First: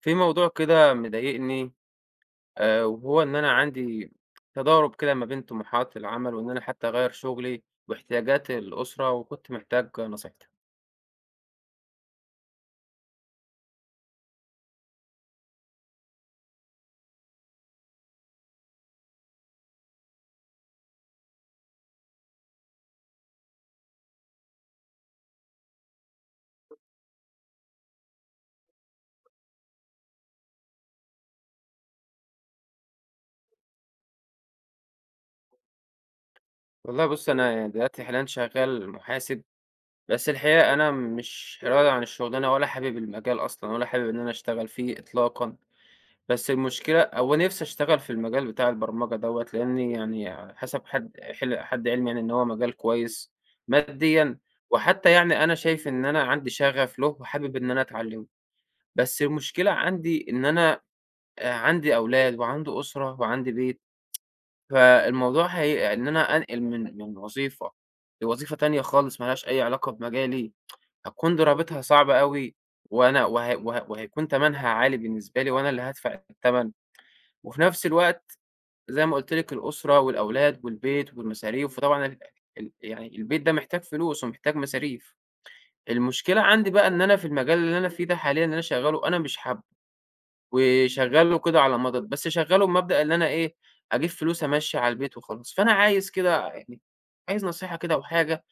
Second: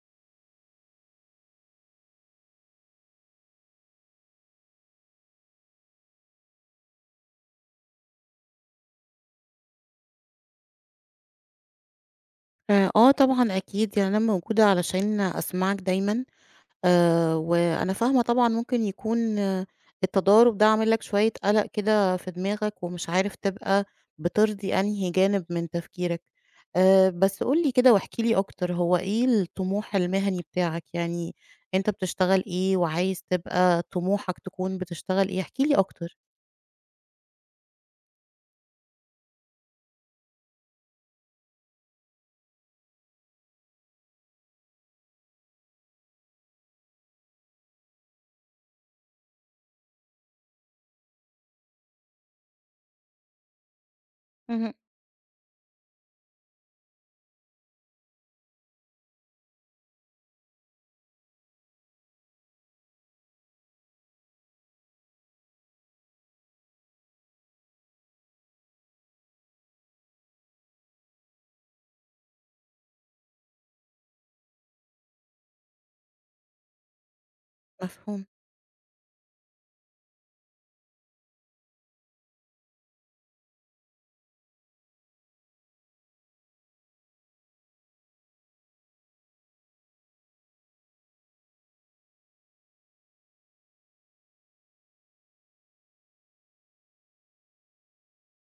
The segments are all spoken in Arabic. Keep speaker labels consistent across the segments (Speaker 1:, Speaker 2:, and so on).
Speaker 1: في موضوع كده مضايقني. وهو إن أنا عندي تضارب كده ما بين طموحات العمل وإن أنا حتى أغير شغلي واحتياجات الأسرة وكنت محتاج نصيحتك.
Speaker 2: آه طبعًا أكيد، يعني أنا موجودة علشان أسمعك دايمًا، وأنا فاهمة طبعًا ممكن يكون التضارب ده عامل لك شوية قَلَق كده في دماغك ومش عارف تبقى بترضي أنهي جانب من تفكيرك. بس قُل لي كده واحكِ لي أكتر، هو إيه الطموح المهني بتاعك؟ يعني أنت بتشتغل إيه وعايز تبقى طموحك تكون بتشتغل إيه؟ احكِ لي أكتر.
Speaker 1: والله بص، أنا يعني دلوقتي حاليا شغال محاسب، بس الحقيقة أنا مش راضي عن الشغلانة ولا حابب المجال أصلا ولا حابب إن أنا أشتغل فيه إطلاقا. بس المشكلة هو نِفْسي أشتغل في المجال بتاع البرمجة دوّة، لإني يعني حسب حد حل حد علمي يعني إن هو مجال كويس ماديًا،
Speaker 2: اهم.
Speaker 1: وحتى يعني أنا شايف إن أنا عندي شغف له وحابب إن أنا أتعلّمه، بس المشكلة عندي إن أنا عندي أولاد وعندي أسرة وعندي بيت، فالموضوع هي إن أنا أنقل من وظيفة لوظيفة تانية خالص ما لهاش أي علاقة بمجالي، هتكون ضرابتها صعبة أوي، وأنا وه وه وهيكون تمنها عالي بالنسبة لي وأنا اللي هادفع التمن، وفي نَفْس
Speaker 2: مفهوم،
Speaker 1: الوقت زي ما قُلت لِك، الأسرة والأولاد والبيت والمصاريف، وطبعًا ال ال يعني البيت ده محتاج فلوس ومحتاج مصاريف. المشكلة عندي بقى إن أنا في المجال اللي أنا فيه ده حاليًا اللي أنا شغّاله أنا مش حابّه، وشغّاله كده على مضض، بس شغّاله بمبدأ إن أنا إيه، أجيب فلوس أمشّي على البيت وخلاص. فأنا عايز كده، يعني عايز نصيحة كده أو حاجة،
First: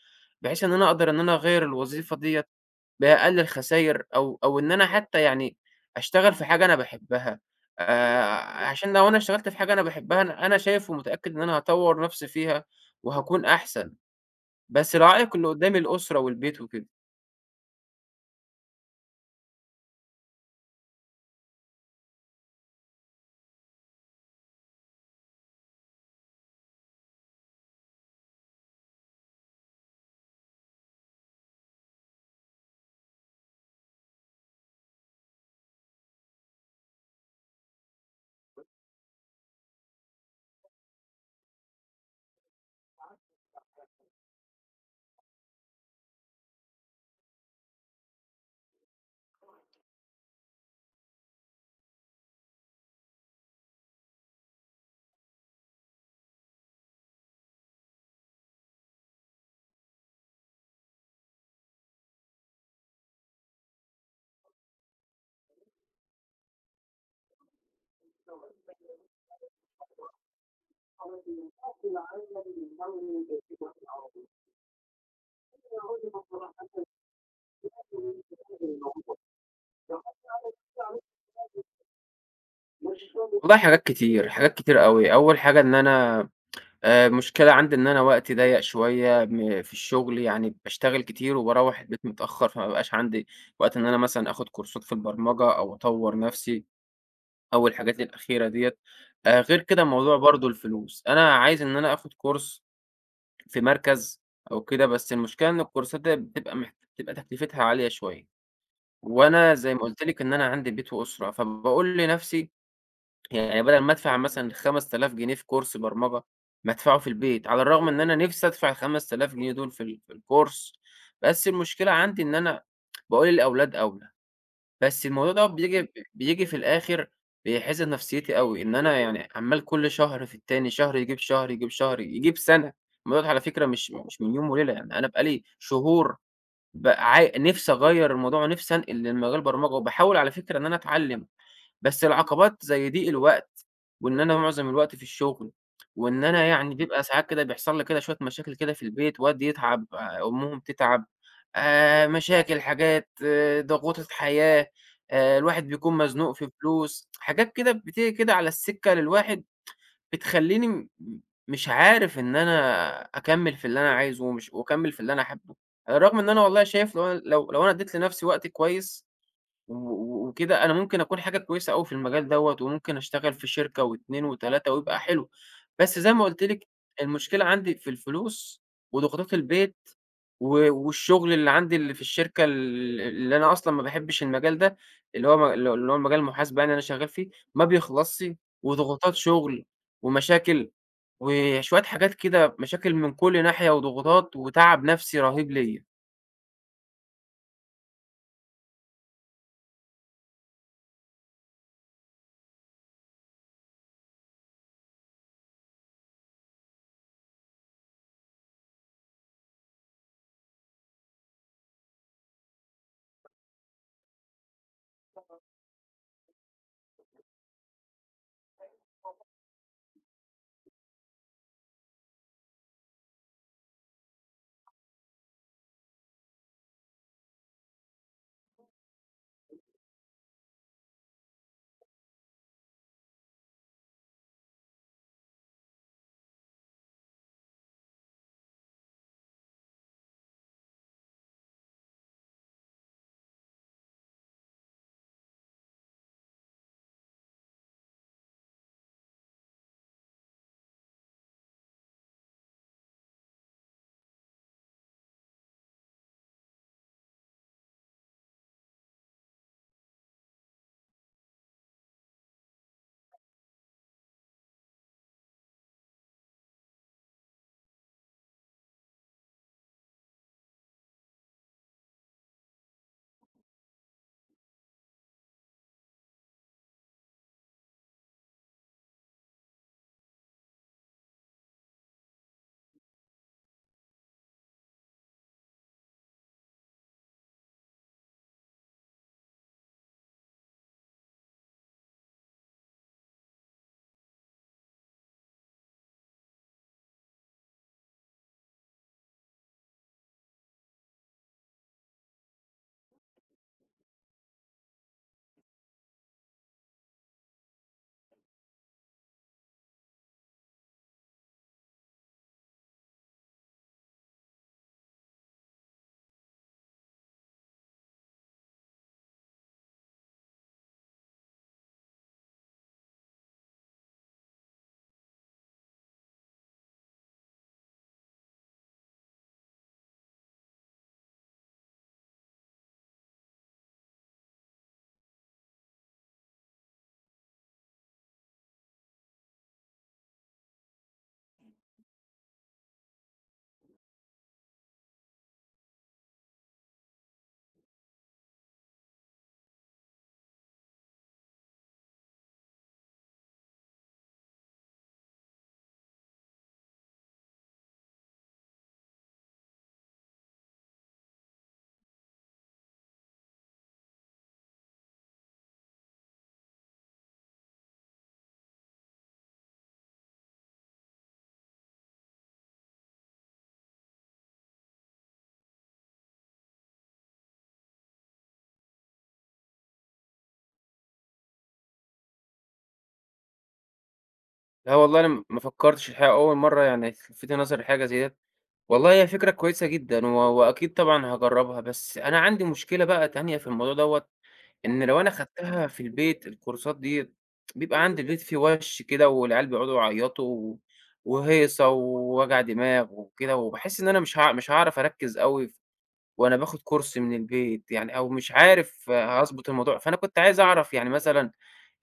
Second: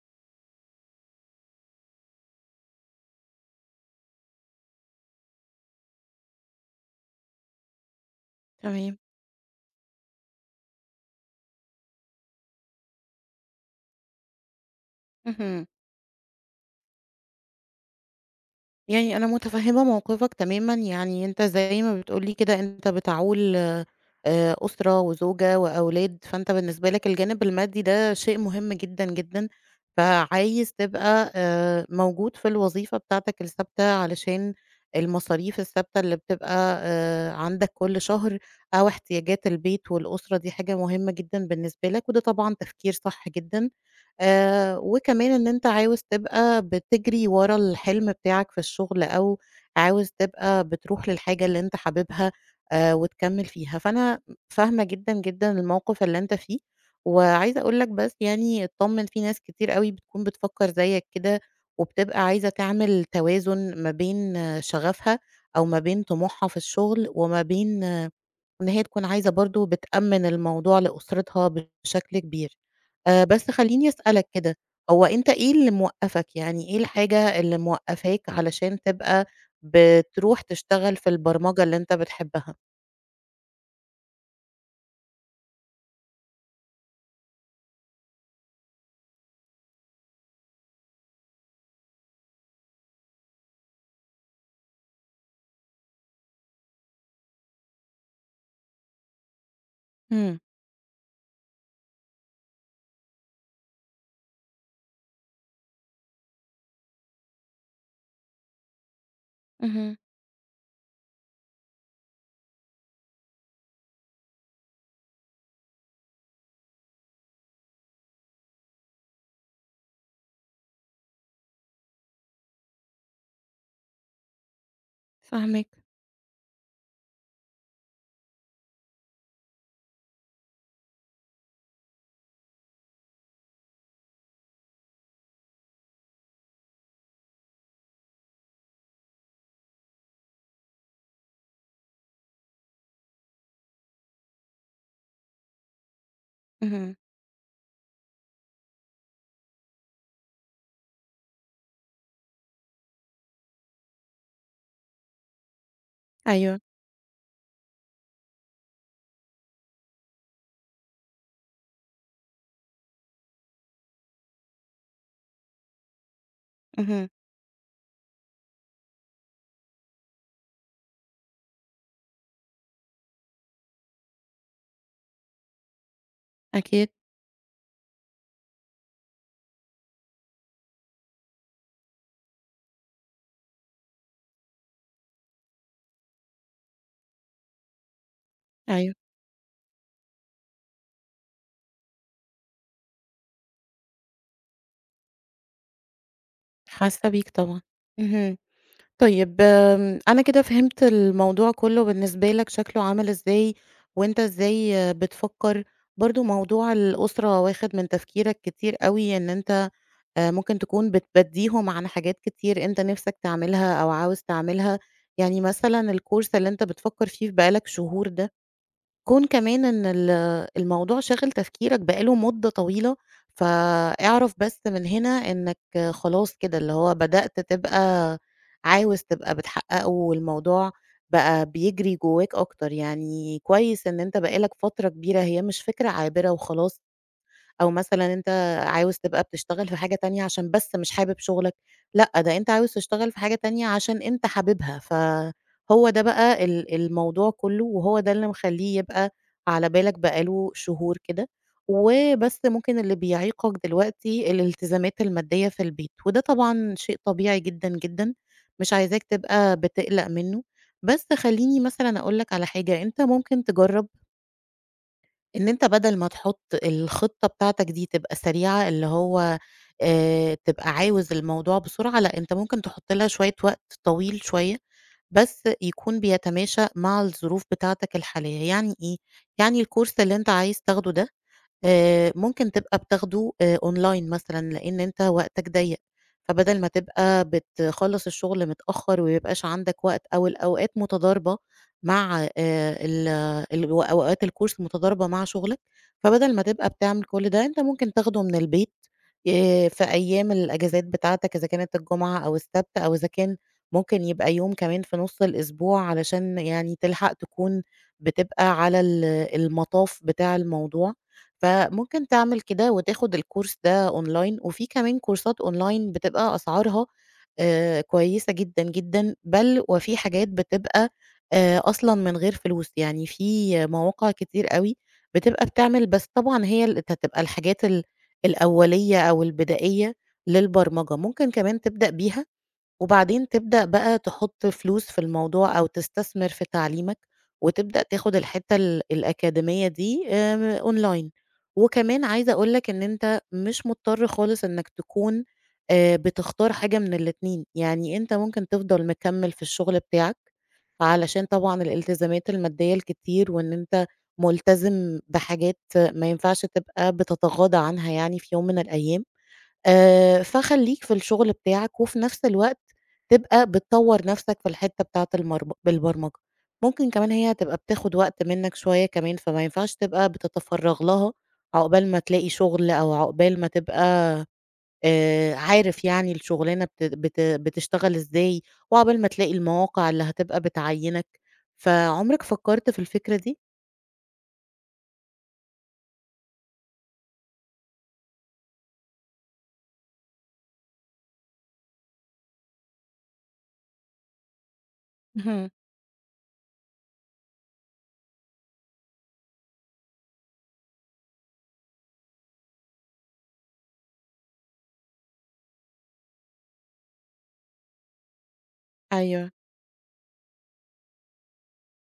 Speaker 1: بحيث إن أنا أقدر إن أنا أغيّر الوظيفة ديّة بأقل الخساير، أو إن أنا حتى يعني أشتغل في حاجة أنا باحبها. آآ، عشان
Speaker 2: تمام.
Speaker 1: لو أنا اشتغلت في حاجة أنا باحبها، أنا شايف ومتأكد إن أنا هاطوّر نفسي فيها وهاكون أحسن، بس العائق اللي
Speaker 2: اهم.
Speaker 1: قدّامي الأسرة والبيت وكده.
Speaker 2: يعني أنا متفهمة موقفك تمامًا، يعني أنت زي ما بتقول لي كده أنت بتعول أسرة وزوجة وأولاد، فأنت بالنسبة لك الجانب المادي ده شيء مهم جدًا، جدًا، فعايز تبقى موجود في الوظيفة بتاعتك الثابتة علشان المصاريف الثابتة اللي بتبقى عندك كل شهر أو احتياجات البيت والأسرة دي حاجة مهمة جدًا بالنسبة لك، وده طبعًا تفكير صح جدًا. وكمان إن أنت عاوز تبقى بتجري ورا الحلم بتاعك في الشغل أو عاوز تبقى بتروح للحاجة اللي أنت حاببها وتكمّل فيها، فأنا فاهمة جدًا، جدًا الموقِف اللي أنت فيه، وعايزة أقول لك بس يعني اتطمّن في ناس كتير أوي بتكون بتفكّر زيّك كده وبتبقى عايزة تعمل توازن ما بين شغفها أو ما بين طموحها في الشغل وما بين إن هي تكون عايزة برضه بتأمِّن الموضوع لأسرتها بشكل كبير. بس خلّيني أسألك كده، هو أنت إيه اللي موقّفك، يعني إيه الحاجة اللي موقّفاك علشان تبقى بتروح تشتغل في البرمجة اللي أنت بتحبها؟
Speaker 1: والله حاجات كتير، حاجات كتير أوي. أول حاجة إن أنا، مشكلة عندي إن أنا وقتي ضيّق شوية في الشغل، يعني باشتغل كتير وباروّح البيت متأخر، فما بيبقاش عندي وقت إن أنا مثلًا آخد كورسات في البرمجة أو أطوّر نفسي. أول الحاجات الأخيرة ديّة. غير كده موضوع
Speaker 2: إمم،
Speaker 1: برضه الفلوس، أنا عايز إن أنا آخد كورس في مركز أو كده، بس المشكلة إن الكورسات ديّة بتبقى تكلفتها عالية شوية، وأنا زي ما
Speaker 2: اهم،
Speaker 1: قُلت لِك إن أنا عندي بيت وأسرة، فباقول لنفسي يعني بدل ما أدفع مثلًا 5000 جنيه في كورس برمجة، ما أدفعه في البيت، على الرغم إن أنا نفسي أدفع ال5000 جنيه دول في الكورس، بس المشكلة عندي إن أنا باقول للأولاد أولى. بس الموضوع دوّة
Speaker 2: فاهماك،
Speaker 1: بييجي في الآخر بيحِزن نفسيتي أوي، إن أنا يعني عمّال كل شهر في التاني، شهر يجيب شهر، يجيب شهر، يجيب سَنة. الموضوع ده على فكرة مش من يوم وليلة، يعني أنا بقى لي شهور ب عا نِفْسي أغيّر الموضوع، نِفْسي أنقل لمجال البرمجة وباحاول على فكرة إن أنا أتعلّم. بس العقبات زي دي الوقت، وإن أنا معظم الوقت في الشغل، وإن أنا يعني
Speaker 2: اهم،
Speaker 1: بيبقى ساعات كده بيحصل لي كده شوية مشاكل كده في البيت، والدي يتعب، أمهم تتعب، مشاكل، حاجات، ضغوط الحياة، الواحد بيكون مزنوق في
Speaker 2: أيوه،
Speaker 1: فلوس، حاجات كده بتيجي كده على السكة للواحد، بتخلّيني مش عارف إن أنا أكمّل في اللي أنا عايزه، وأكمّل في اللي أنا حابه، على الرغم إن أنا والله شايف لو
Speaker 2: اهم،
Speaker 1: أنا، لو لو أنا ادّيت لنفسي وقت كويس و و وكده أنا ممكن أكون حاجة كويسة أوي في المجال دوّة، وممكن أشتغل في شركة و2 و3 ويبقى حلو، بس زي ما قُلت لِك
Speaker 2: أكيد،
Speaker 1: المشكلة عندي في الفلوس، وضغوطات البيت، والشغل اللي عندي اللي في الشركة اللي أنا أصلًا ما باحبش المجال ده، اللي هو مجال المحاسبة يعني أنا شغال فيه، ما بيخلصش،
Speaker 2: أيوه.
Speaker 1: وضغوطات شغل، ومشاكل، وشوية حاجات كده مشاكل من كل ناحية، وضغوطات وتعب نفسي رهيب ليّا.
Speaker 2: حاسة بيك طبعًا. اهم. طيب آمم، أنا كده فهمت الموضوع كلّه بالنسبة لك شكله عامل إزاي، وأنت إزاي آه، بتفكّر، برضه موضوع الأسرة واخد من تفكيرك كتير أوي إن أنت ممكن تكون بتبدّيهم عن حاجات كتير أنت نِفْسك تعملها أو عاوز تعملها، يعني مثلًا الcourse اللي أنت بتفكّر فيه بقى لك شهور ده كون كمان إن ال الموضوع شاغل تفكيرك بقى له مدة طويلة، فاعرف بس من هنا إنك خلاص كده، اللي هو بدأت تبقى عاوز تبقى بتحقّقه والموضوع بقى بيجري جواك أكتر، يعني كويس إن أنت بقى لك فترة كبيرة هي مش فكرة عابرة وخلاص أو مثلًا أنت عاوز تبقى بتشتغل في حاجة تانية عشان بس مش حابب شغلك، لأ، ده أنت عاوز تشتغل في حاجة تانية عشان أنت حاببها، فهو ده بقى الموضوع كلّه، وهو ده اللي مخلّيه يبقى على بالك بقى له شهور كده، وبس ممكن اللي بيعيقك دلوقتي الالتزامات المادية في البيت، وده طبعًا شيء طبيعي جدًا، جدًا، مش عايزاك تبقى بتقلق منّه، بس خلّيني مثلًا أقول لك على حاجة، أنت ممكن تجرّب إن أنت بدل ما تحط الخطة بتاعتك دي تبقى سريعة، اللي هو تبقى عاوز الموضوع بسرعة، لأ، أنت ممكن تحط لها شوية وقت طويل شوية، بس يكون بيتماشى مع الظروف بتاعتك الحالية. يعني إيه؟ يعني الcourse اللي أنت عايز تاخده ده ممكن تبقى بتاخده online مثلًا، لإن أنت وقتك ضيّق، فبدل ما تبقى بتخلّص الشغل متأخّر وما يبقاش عندك وقت أو الأوقات متضاربة مع ال ال أوقات الcourse متضاربة مع شغلك، فبدل ما تبقى بتعمل كل ده، أنت ممكن تاخده من البيت في أيام الأجازات بتاعتك إذا كانت الجمعة أو السبت أو إذا كان ممكن يبقى يوم كمان في نُص الأسبوع علشان يعني تلحق تكون بتبقى على المطاف بتاع الموضوع. فممكن تعمل كده وتاخد الكورس ده أونلاين، وفي كمان كورسات أونلاين بتبقى أسعارها كويسة جدًا، جدًا، بل وفي حاجات بتبقى أصلًا من غير فلوس، يعني في مواقع كتير أوي بتبقى بتعمل بس طبعًا هي هتبقى الحاجات الأولية أو البدائية للبرمجة، ممكن كمان تبدأ بيها وبعدين تبدأ بقى تحط فلوس في الموضوع أو تستثمر في تعليمك، وتبدأ تاخد الحتّة الأكاديمية دي أونلاين، وكمان عايزة أقول لك إن أنت مش مضطر خالص إنك تكون بتختار حاجة من الاتنين، يعني أنت ممكن تفضل مكمّل في الشغل بتاعك، علشان طبعًا الالتزامات المادية الكتير وإن أنت ملتزم بحاجات ما ينفعش تبقى بتتغاضى عنها يعني في يوم من الأيام. فخلّيك في الشغل بتاعك، وفي نفس الوقت تبقى بتطوّر نفسك في الحتّة بتاعة البرمجة. ممكن كمان هي هتبقى بتاخد وقت منّك شوية كمان، فما ينفعش تبقى بتتفرّغ لها عقبال ما تلاقي شغل، أو عقبال ما تبقى عارف يعني الشغلانة بت بت بتشتغل إزاي، وعقبال ما تلاقي المواقع اللي هتبقى بتعيّنك. فعمرك فكّرت في الفكرة دي؟
Speaker 1: لا والله أنا ما فكرتش، الحقيقة أول مرّة يعني تلفتِ نظري لحاجة زي ديّة. والله هي فكرة كويسة جدًا، وأكيد طبعًا هاجرّبها، بس أنا عندي مشكلة بقى تانية في الموضوع دوّة، إن لو أنا
Speaker 2: اهم،
Speaker 1: خدتها في البيت الكورسات ديّة، بيبقى عند البيت في وَش كده، والعيال بيقعدوا يعيّطوا و وهيصة ووجع دماغ وكده، وباحس إن أنا مش هاعرف أركّز أوي، وأنا باخد كورس من البيت يعني، أو مش عارف
Speaker 2: أيوه،
Speaker 1: هاضبط الموضوع، فأنا كنت عايز أعرف يعني مثلًا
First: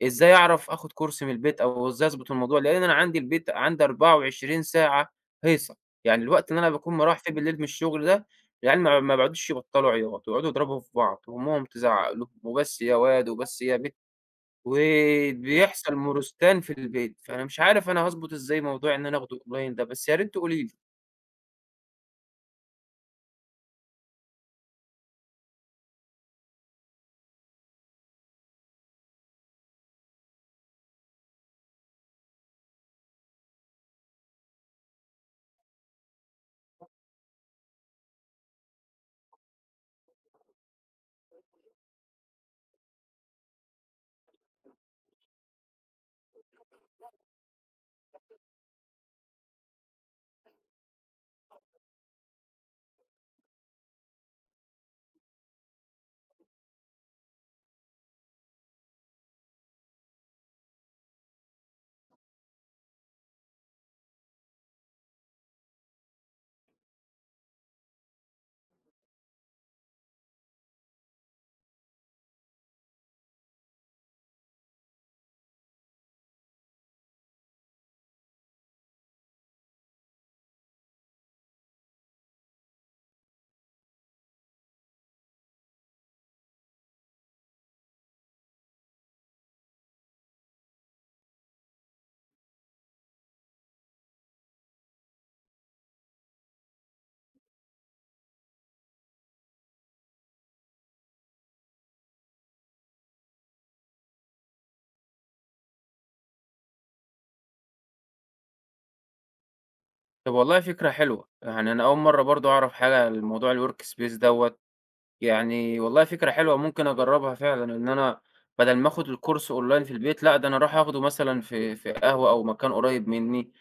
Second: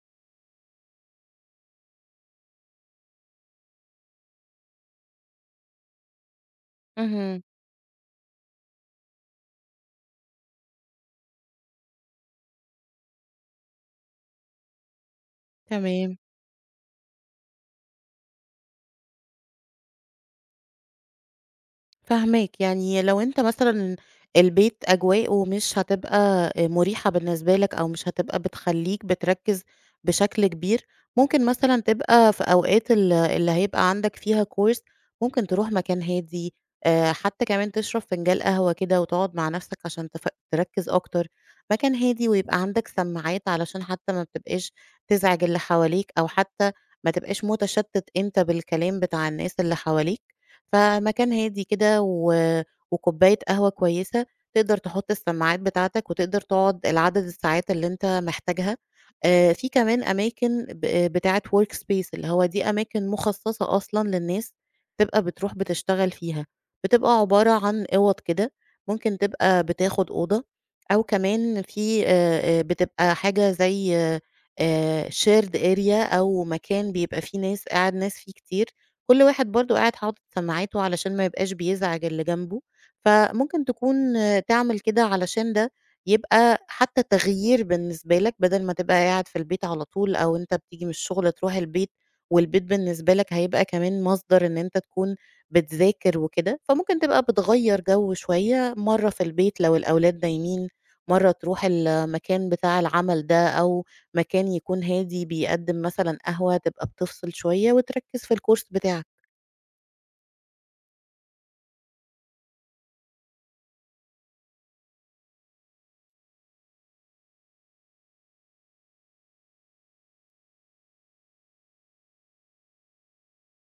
Speaker 1: إزاي أعرف آخُد كورس من البيت، أو إزاي أضبط الموضوع؟ لإن أنا عندي البيت عندي 24 ساعة هيصة، يعني الوقت اللي أنا باكون مروّح فيه
Speaker 2: اهم،
Speaker 1: بالليل من الشغل ده، العيال ما بيقعدوش يبطّلوا عياط، ويقعدوا يضربوا في بعض، وأمهم تزعّق لهم، وبس يا واد وبس يا بنت، وبيحصل
Speaker 2: تمام.
Speaker 1: مُرُستان في البيت، فأنا مش عارف أنا هاضبط إزاي موضوع إن أنا آخده أونلاين ده، بس يا ريت تقولي لي.
Speaker 2: فاهماك، يعني لو أنت مثلًا البيت أجواءه مش هتبقى مُريحة بالنسبة لك أو مش هتبقى بتخلّيك بتركّز بشكل كبير، ممكن مثلًا تبقى في أوقات اللي هيبقى عندك فيها course ممكن تروح مكان هادي، حتى كمان تشرب فنجان قهوة كده وتقعد مع نَفْسك عشان تركّز أكتر، مكان هادي ويبقى عندك سماعات علشان حتى ما بتبقاش تزعج اللي حواليك أو حتى ما تبقاش متشتِّت أنت بالكلام بتاع الناس اللي حواليك. فمكان هادي كده وكوباية قهوة كويسة، تقدر تحُط السماعات بتاعتك وتقدر تقعد العدد الساعات اللي أنت محتاجها. في كمان أماكن بتاعة workspace اللي هو دي أماكن مخصصة أصلًا للناس تبقى بتروح بتشتغل فيها، بتبقى عبارة عن أوَض كده، ممكن تبقى بتاخد أوضة أو كمان في بتبقى حاجة زي shared area أو مكان بيبقى فيه ناس فيه كتير. كل واحد برضه قاعد حاطط سماعاته علشان ما يبقاش بيزعج اللي جنبه، فممكن تكون آه، تعمل كده علشان ده يبقى حتى تغيير بالنسبة لك، بدل ما تبقى قاعد في البيت على طول أو أنت بتيجي من الشغل تروح البيت، والبيت بالنسبة لك هيبقى كمان مصدر إن أنت تكون بتذاكر وكده، فممكن تبقى بتغيّر جو شوية، مرّة في البيت لو الأولاد نايمين، مرّة تروح المكان بتاع العمل ده أو مكان يكون هادي بيقدّم مثلًا قهوة تبقى بتفصل شوية وتركّز في الcourse بتاعك.
Speaker 1: طَب والله فكرة حلوة، يعني أنا أول مرّة برضه أعرف حاجة عن الموضوع الwork space دوّة، يعني والله فكرة حلوة ممكن أجرّبها فعلًا، إن أنا بدل ما آخُد الكورس أونلاين في البيت، لأ، ده أنا أروح آخده مثلًا في قهوة أو مكان قريب منّي،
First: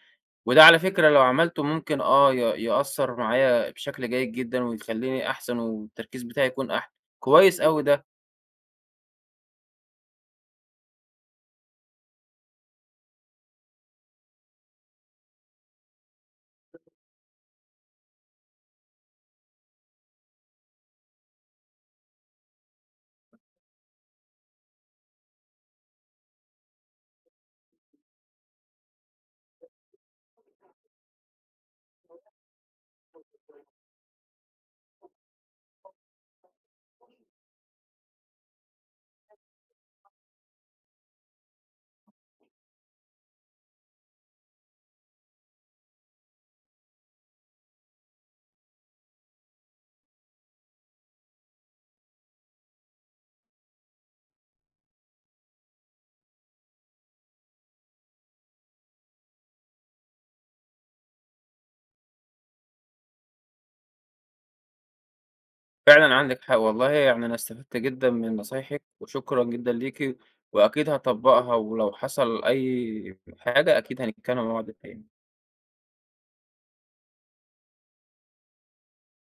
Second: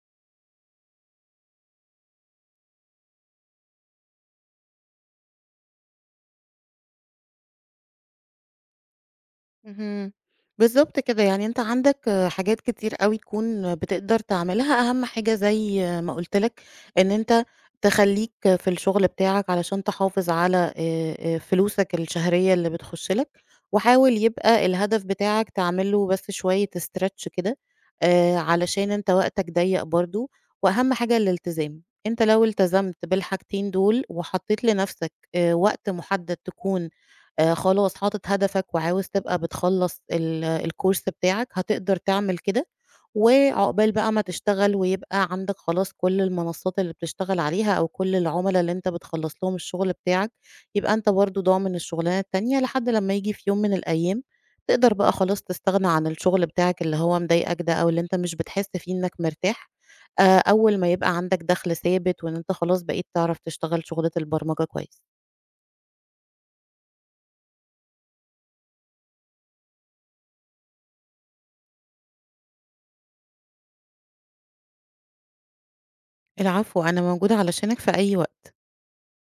Speaker 1: وده على فكرة لو عملته ممكن آه ي يأثّر معايا بشكل جيد جدًا ويخلّيني أحسن، والتركيز بتاعي يكون أحسن، كويس أوي ده.
Speaker 2: اهم. بالضبط كده، يعني أنت عندك آه، حاجات كتير أوي تكون آه، بتقدر تعملها، أهم حاجة زي آه، ما قُلت لك إن أنت تخلّيك آه، في الشغل بتاعك علشان تحافظ على فلوسك الشهرية اللي بتخش لك، وحاول يبقى الهدف بتاعك تعمل له بس شوية stretch كده علشان أنت وقتك ضيّق برضه، وأهم حاجة الالتزام، أنت لو التزمت بالحاجتين دول وحطيت لنفسك وقت محدد تكون خلاص حاطط هدفك وعاوز تبقى بتخلّص الcourse بتاعك، هتقدر تعمل كده، وعقبال بقى ما تشتغل ويبقى عندك خلاص كل المنصات اللي بتشتغل عليها أو كل العُملا اللي أنت بتخلّص لهم الشغل بتاعك، يبقى أنت برضه ضامن الشغلانة التانية لحد لمّا ييجي في يوم من الأيام تقدر بقى خلاص تستغنى عن الشغل بتاعك اللي هو مضايقك ده أو اللي أنت مش بتحس فيه إنك مرتاح، أول ما يبقى عندك دخْل ثابت وإن أنت خلاص بقيت تعرف تشتغل شغلة البرمجة كويس.
Speaker 1: فعلًا عندِك حق والله، يعني أنا استفدت جدًا من نصايحِك وشكرًا جدًا ليكِ، وأكيد هاطبّقها، ولو حصل أي حاجة أكيد هنتكلّم مع بعض تاني.
Speaker 2: العفو أنا موجودة علشانك في أي وقت